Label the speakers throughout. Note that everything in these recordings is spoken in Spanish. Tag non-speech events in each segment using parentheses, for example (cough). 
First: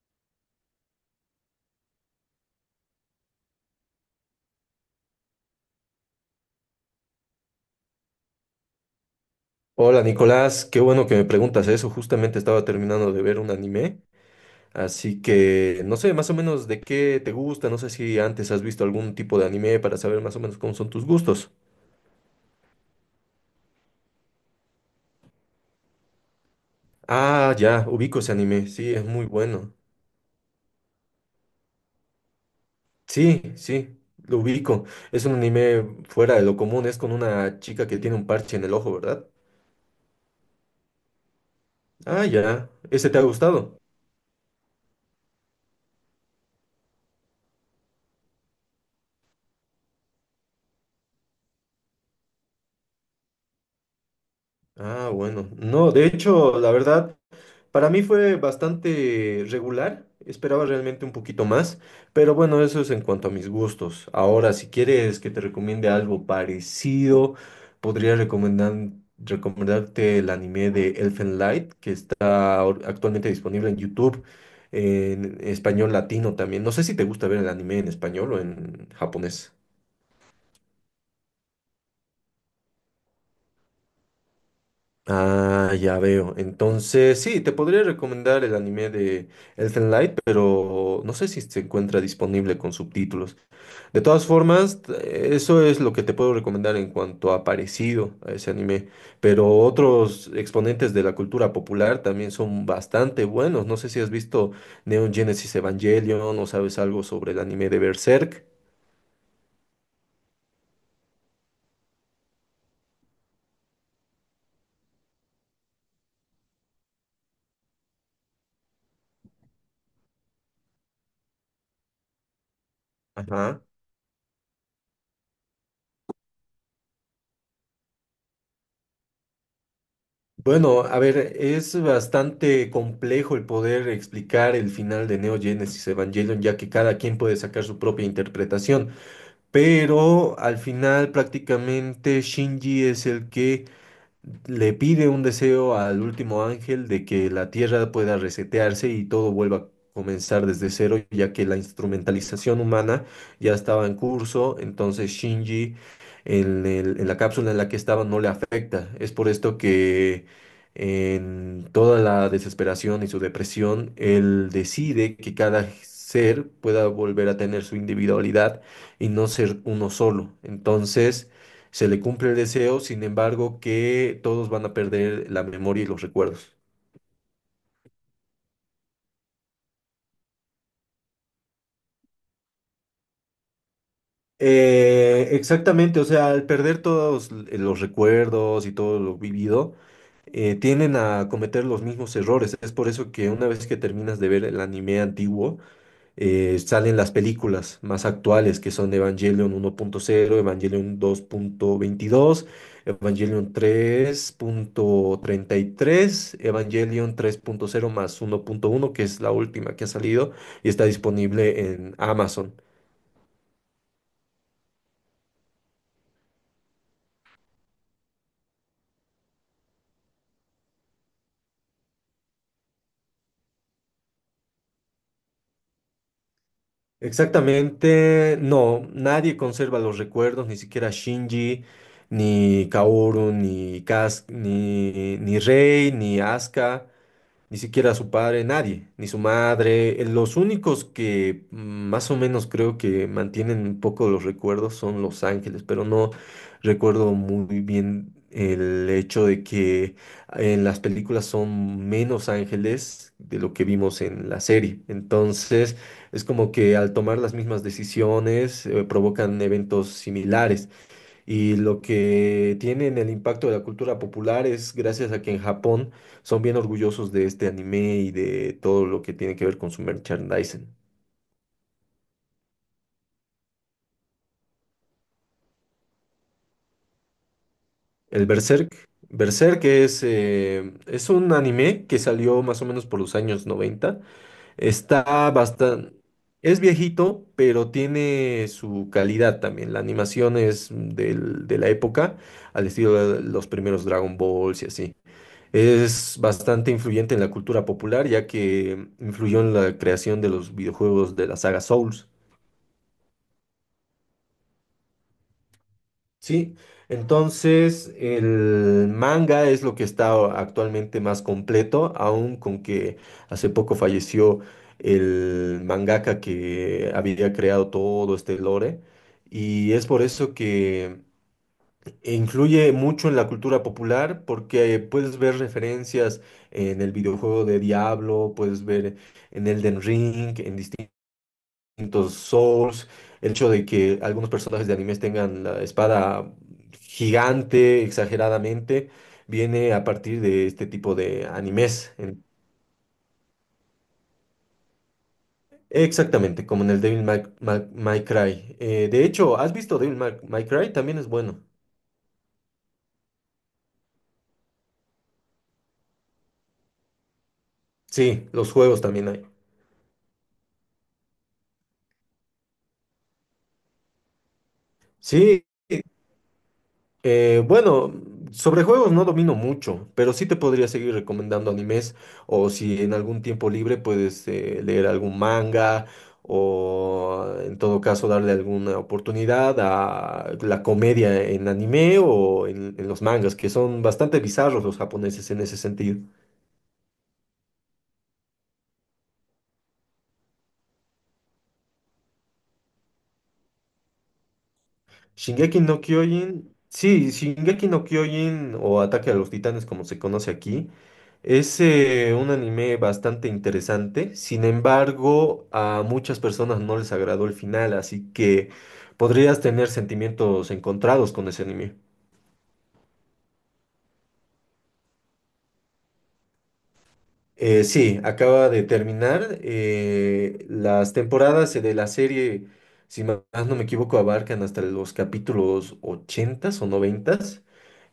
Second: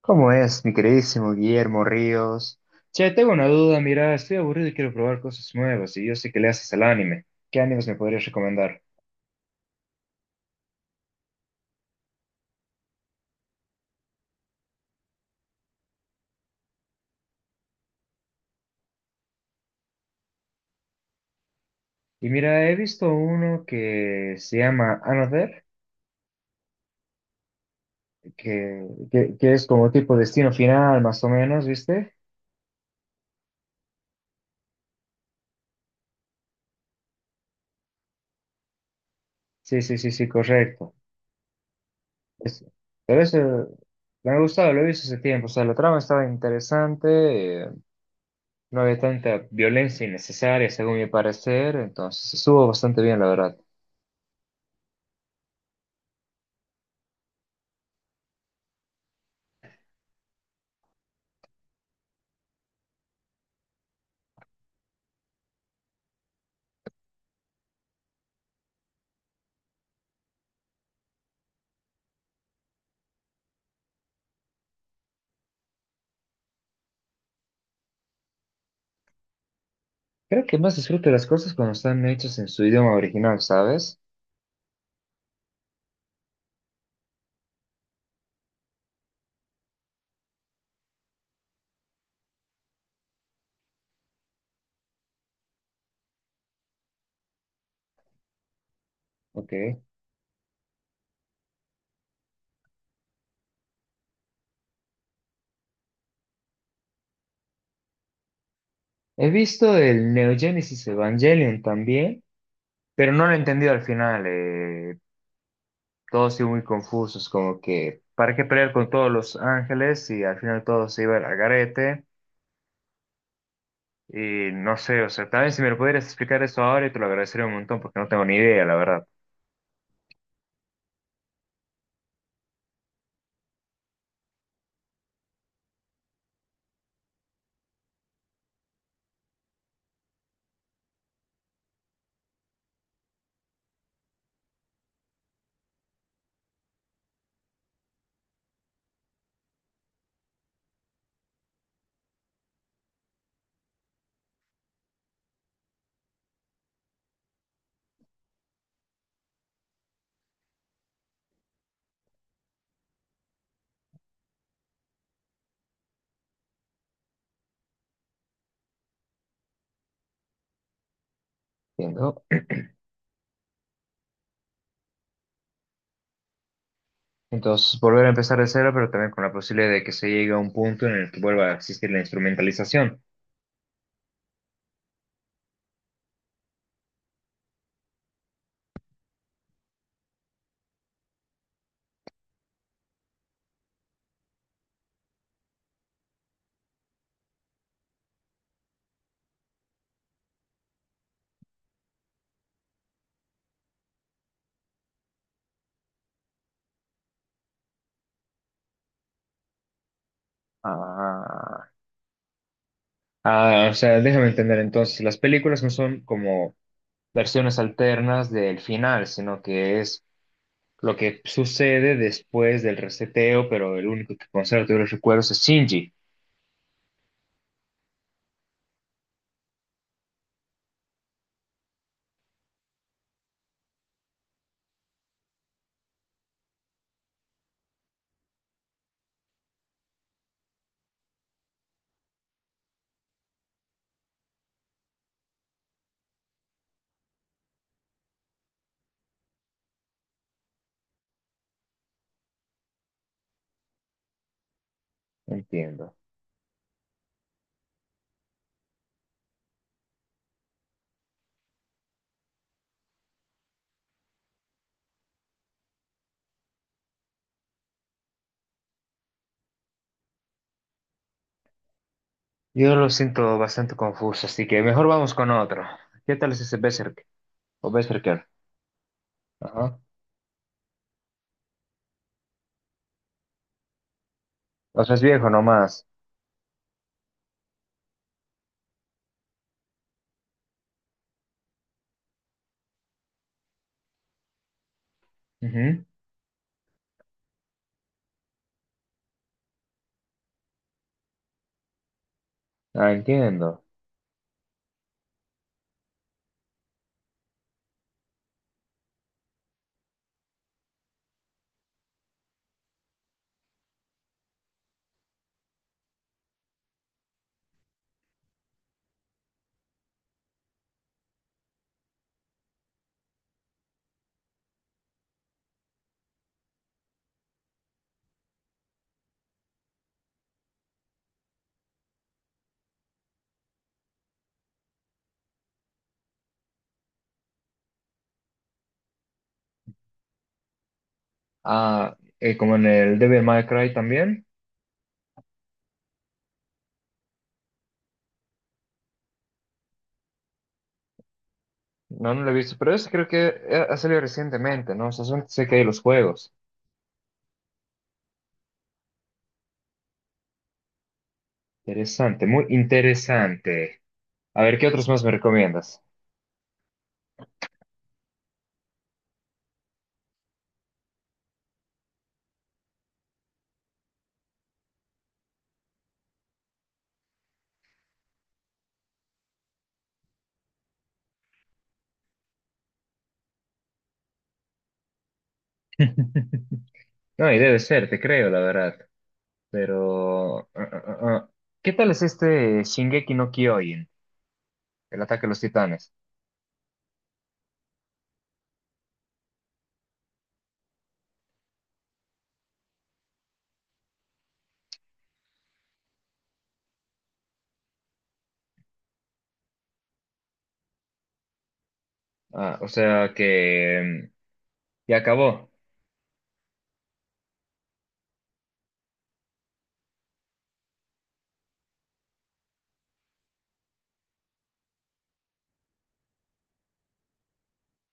Speaker 1: ¿Cómo es, mi queridísimo Guillermo Ríos? Che, tengo una duda, mira, estoy aburrido y quiero probar cosas nuevas, y yo sé que le haces al anime. ¿Qué animes me podrías recomendar?
Speaker 2: Hola Nicolás, qué bueno que me preguntas eso. Justamente estaba terminando de ver un anime, así que no sé más o menos de qué te gusta, no sé si antes has visto algún tipo de anime para saber más o menos cómo son tus gustos.
Speaker 1: Y mira, he visto uno que se llama Another,
Speaker 2: Ah, ya, ubico ese anime,
Speaker 1: que,
Speaker 2: sí, es muy
Speaker 1: que, que es
Speaker 2: bueno.
Speaker 1: como tipo destino final, más o menos, ¿viste?
Speaker 2: Sí, sí, lo ubico. Es un anime fuera de lo común, es con una chica que tiene un parche en el ojo, ¿verdad?
Speaker 1: Sí, sí, sí, sí, correcto.
Speaker 2: Ah,
Speaker 1: Es-
Speaker 2: ya, ¿ese te
Speaker 1: pero
Speaker 2: ha
Speaker 1: eso
Speaker 2: gustado?
Speaker 1: me ha gustado, lo he visto hace tiempo, o sea, la trama estaba interesante, no había tanta violencia innecesaria, según mi parecer, entonces estuvo bastante bien, la verdad.
Speaker 2: Ah, bueno. No, de hecho, la verdad... Para mí fue bastante regular, esperaba realmente un poquito más, pero bueno, eso es en cuanto a mis gustos. Ahora, si quieres que te recomiende algo parecido, podría recomendarte el anime de Elfen Light, que está actualmente disponible en YouTube en español latino también. No sé si te gusta ver el anime en español o en japonés.
Speaker 1: Creo que más disfruto las cosas cuando están hechas en su idioma original, ¿sabes?
Speaker 2: Ah, ya veo. Entonces, sí, te podría recomendar el anime de Elfen Light, pero no sé si se encuentra disponible con subtítulos. De todas formas, eso es lo que te puedo recomendar en cuanto a parecido a ese anime. Pero
Speaker 1: Ok. He
Speaker 2: otros exponentes de la cultura popular también son bastante buenos. No sé si has visto Neon Genesis Evangelion o sabes algo sobre el anime de Berserk.
Speaker 1: visto el Neo Genesis Evangelion también, pero no lo he entendido al final. Todos siguen muy confusos, como que, ¿para qué pelear con todos los ángeles y al final todo se iba al garete?
Speaker 2: Ajá.
Speaker 1: Y no sé, o sea, también si me lo pudieras explicar eso ahora, y te lo agradecería un montón porque no tengo ni idea, la verdad.
Speaker 2: Bueno, a ver, es bastante complejo el poder explicar el final de Neo Genesis Evangelion, ya que cada quien puede sacar su propia interpretación, pero al final prácticamente Shinji es el que le pide un deseo al último ángel de que la tierra pueda resetearse y todo vuelva a comenzar desde cero, ya que la instrumentalización humana ya estaba en curso, entonces Shinji en la cápsula en la que estaba no le afecta. Es por esto que en toda la desesperación y su depresión, él decide que cada ser pueda volver a tener su individualidad y no ser uno solo. Entonces, se le
Speaker 1: Entiendo.
Speaker 2: cumple el deseo, sin embargo, que todos van a perder la memoria y los recuerdos.
Speaker 1: Entonces, volver a empezar de cero, pero también con la posibilidad de que se llegue a un punto en el que vuelva a existir la instrumentalización.
Speaker 2: Exactamente, o sea, al perder todos los recuerdos y todo lo vivido, tienden a cometer los mismos errores. Es por eso que una vez que terminas de ver el anime antiguo, salen las películas más actuales que son Evangelion 1.0, Evangelion 2.22, Evangelion 3.33, Evangelion 3.0 más 1.1, que es la última que ha salido y está
Speaker 1: Ah.
Speaker 2: disponible en Amazon.
Speaker 1: Ah, o sea, déjame entender entonces, las películas no son como versiones alternas del final, sino que es lo que sucede después del reseteo, pero el único que conserva todos los recuerdos es Shinji.
Speaker 2: Exactamente, no, nadie conserva los recuerdos, ni siquiera Shinji, ni Kaoru, ni Kas, ni Rei, ni Asuka. Ni siquiera su padre, nadie, ni su madre. Los únicos que más o menos creo que mantienen un poco los recuerdos son Los Ángeles, pero no recuerdo muy bien el hecho de que en las películas son menos ángeles de lo que vimos en la serie. Entonces,
Speaker 1: Entiendo.
Speaker 2: es como que al tomar las mismas decisiones, provocan eventos similares. Y lo que tienen el impacto de la cultura popular es gracias a que en Japón son bien orgullosos de este anime y de todo lo que tiene que ver con su merchandising.
Speaker 1: Yo lo siento bastante confuso, así que mejor vamos con otro. ¿Qué tal es ese Berserk? O
Speaker 2: El
Speaker 1: Berserker.
Speaker 2: Berserk. Berserk
Speaker 1: Ajá.
Speaker 2: es un anime que salió más o menos por los años 90.
Speaker 1: O sea, es
Speaker 2: Está
Speaker 1: viejo nomás.
Speaker 2: bastante... Es viejito, pero tiene su calidad también. La animación es de la época, al estilo de los primeros Dragon Balls y así.
Speaker 1: Ujú.
Speaker 2: Es bastante influyente en la cultura popular, ya que influyó en la creación de los videojuegos de la saga Souls.
Speaker 1: Ah, entiendo.
Speaker 2: Sí, entonces el manga es lo que está actualmente más completo, aun con que hace poco falleció el mangaka que había creado todo este lore. Y es por eso que e influye mucho en la cultura popular porque puedes ver referencias en el videojuego de Diablo, puedes ver en Elden Ring, en distintos Souls, el hecho de que algunos personajes de animes tengan la espada gigante exageradamente, viene a partir de este tipo de animes.
Speaker 1: Ah,
Speaker 2: En-
Speaker 1: como en el Devil May Cry también.
Speaker 2: Exactamente, como en el Devil May Cry. De hecho, ¿has visto Devil May Cry? También es bueno.
Speaker 1: No, no lo he visto, pero ese creo que ha salido recientemente, ¿no? O sea, solamente sé que hay los juegos.
Speaker 2: Sí, los juegos también hay.
Speaker 1: Interesante, muy interesante. A ver, ¿qué otros más me
Speaker 2: Sí.
Speaker 1: recomiendas?
Speaker 2: Bueno, sobre juegos no domino mucho, pero sí te podría seguir recomendando animes o si en algún tiempo libre puedes leer algún manga o en todo caso darle alguna oportunidad a la comedia en anime o en los mangas, que son bastante bizarros los japoneses en ese sentido.
Speaker 1: (laughs) No, y debe ser, te creo, la verdad. Pero, ¿Qué tal es este Shingeki no Kyojin, el ataque a los
Speaker 2: Shingeki no
Speaker 1: titanes?
Speaker 2: Kyojin, sí, Shingeki no Kyojin o Ataque a los Titanes como se conoce aquí, es un anime bastante interesante, sin embargo a muchas personas no les agradó el final, así que podrías tener sentimientos encontrados con ese anime.
Speaker 1: Ah, o sea que ya acabó.
Speaker 2: Sí, acaba de terminar, las temporadas de la serie, si más no me equivoco, abarcan hasta los capítulos 80 o 90.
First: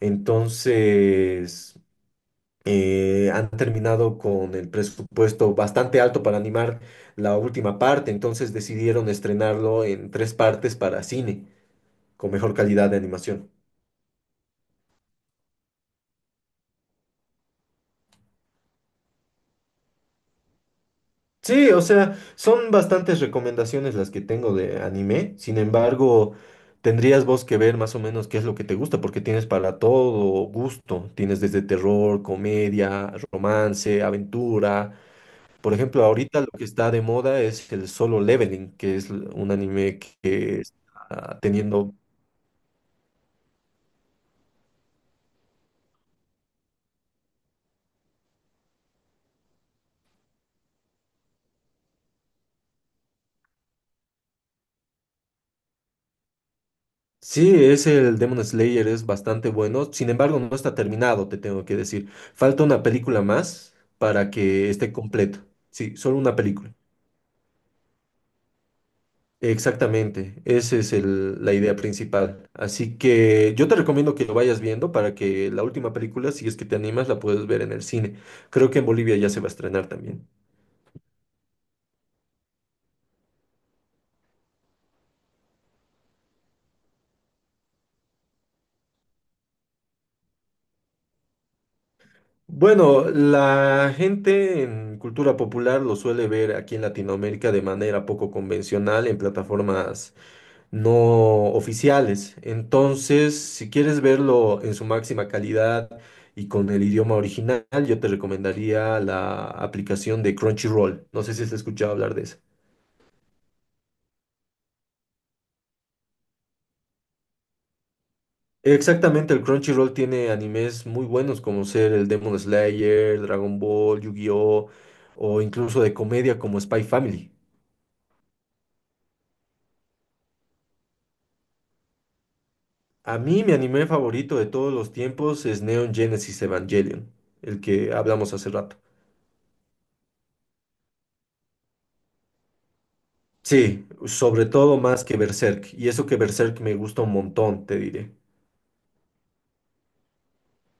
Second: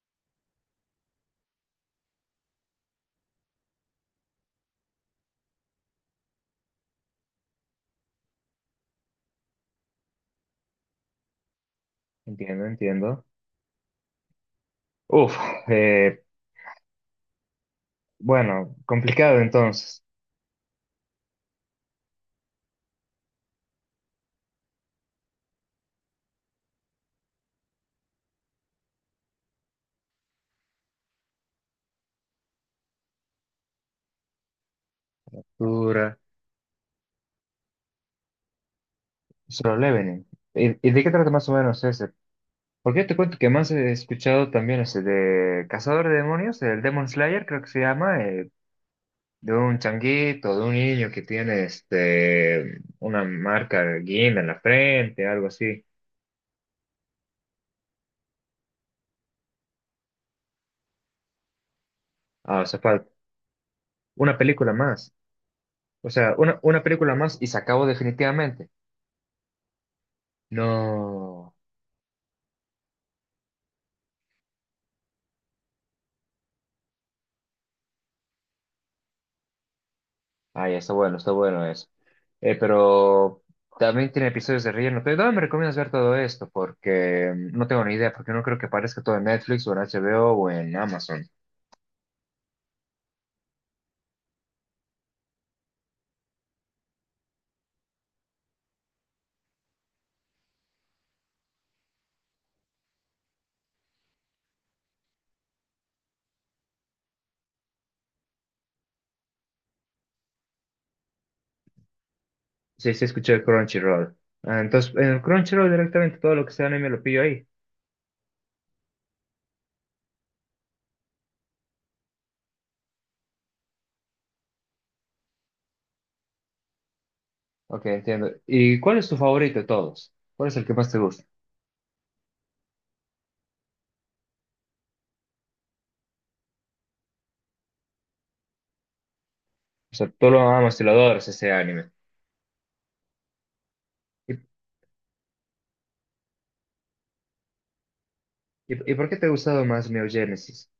Speaker 2: Entonces... han terminado con el presupuesto bastante alto para animar la última parte, entonces decidieron estrenarlo en tres partes para cine, con mejor
Speaker 1: Entiendo,
Speaker 2: calidad de
Speaker 1: entiendo.
Speaker 2: animación.
Speaker 1: Uf, eh, bueno, complicado entonces.
Speaker 2: Sí, o sea, son bastantes recomendaciones las que tengo de anime, sin embargo, tendrías vos que ver más o menos qué es lo que te gusta, porque tienes para todo gusto, tienes desde terror, comedia, romance, aventura. Por ejemplo,
Speaker 1: Dura.
Speaker 2: ahorita lo que está de moda es el Solo Leveling, que es un
Speaker 1: Solo
Speaker 2: anime
Speaker 1: Leveling.
Speaker 2: que
Speaker 1: Y de qué trata
Speaker 2: está
Speaker 1: más o menos
Speaker 2: teniendo...
Speaker 1: ese? Porque yo te cuento que más he escuchado también ese de Cazador de Demonios, el Demon Slayer creo que se llama, de un changuito, de un niño que tiene este una marca de guinda en la frente, algo así.
Speaker 2: Sí, es el Demon Slayer, es bastante bueno. Sin embargo, no está terminado, te tengo que decir.
Speaker 1: Ah,
Speaker 2: Falta
Speaker 1: o sea,
Speaker 2: una película más para
Speaker 1: una
Speaker 2: que
Speaker 1: película
Speaker 2: esté
Speaker 1: más.
Speaker 2: completo. Sí,
Speaker 1: O
Speaker 2: solo
Speaker 1: sea,
Speaker 2: una
Speaker 1: una,
Speaker 2: película.
Speaker 1: una película más y se acabó definitivamente.
Speaker 2: Exactamente, esa es la
Speaker 1: No.
Speaker 2: idea principal. Así que yo te recomiendo que lo vayas viendo para que la última película, si es que te animas, la puedas ver en el cine. Creo que en Bolivia ya se va a estrenar también.
Speaker 1: Ay, está bueno eso. Pero también tiene episodios de relleno. Pero ¿dónde me recomiendas ver todo esto? Porque no tengo ni idea, porque no creo que aparezca todo en Netflix o en HBO o en Amazon.
Speaker 2: Bueno, la gente en cultura popular lo suele ver aquí en Latinoamérica de manera poco convencional en plataformas no oficiales. Entonces, si quieres verlo en su máxima calidad y con el idioma original, yo te recomendaría la aplicación de Crunchyroll. No sé si has escuchado hablar de esa.
Speaker 1: Sí, sí, escuché el Crunchyroll. Ah, entonces, en el Crunchyroll directamente todo lo que sea anime lo pillo ahí.
Speaker 2: Exactamente, el Crunchyroll tiene animes muy buenos como ser el Demon Slayer, Dragon Ball, Yu-Gi-Oh! O incluso de comedia como Spy Family.
Speaker 1: Ok, entiendo. ¿Y cuál es tu favorito de todos? ¿Cuál es el que más te gusta?
Speaker 2: A mí mi anime favorito de todos los tiempos es Neon Genesis Evangelion, el que hablamos hace rato.
Speaker 1: O sea, tú lo amas y lo adoras ese anime.
Speaker 2: Sí,
Speaker 1: ¿Y, y,
Speaker 2: sobre todo más que Berserk, y eso que Berserk me gusta un montón, te diré.
Speaker 1: y por qué te ha gustado más Neo Genesis?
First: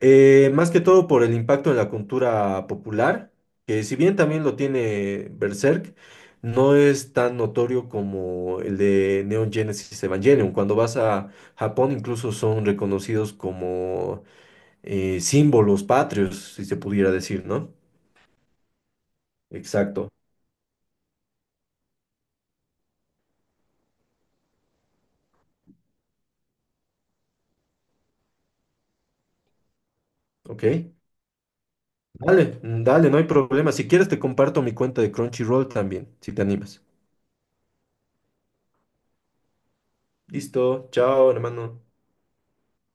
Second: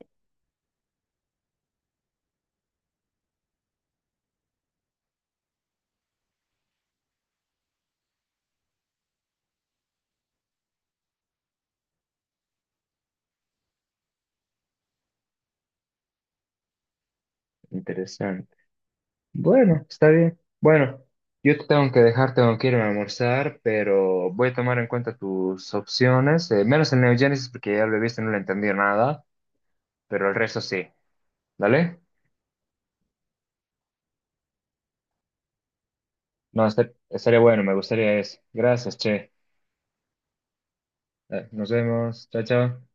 Speaker 2: Más que todo por el impacto en la cultura popular, que si bien también lo tiene Berserk, no es tan notorio como el de Neon Genesis Evangelion. Cuando vas a Japón incluso son reconocidos como símbolos patrios, si se pudiera decir, ¿no?
Speaker 1: Interesante. Bueno, está
Speaker 2: Exacto.
Speaker 1: bien. Bueno, yo te tengo que dejar, tengo que irme a almorzar, pero voy a tomar en cuenta tus opciones, menos el Neo Genesis porque ya lo he visto y no le entendí nada, pero el resto
Speaker 2: Ok,
Speaker 1: sí. ¿Dale?
Speaker 2: dale, dale, no hay problema. Si quieres te comparto mi cuenta de Crunchyroll también, si te
Speaker 1: No,
Speaker 2: animas.
Speaker 1: estaría bueno, me gustaría eso. Gracias, che.
Speaker 2: Listo, chao,
Speaker 1: Dale, nos
Speaker 2: hermano.
Speaker 1: vemos. Chao, chao.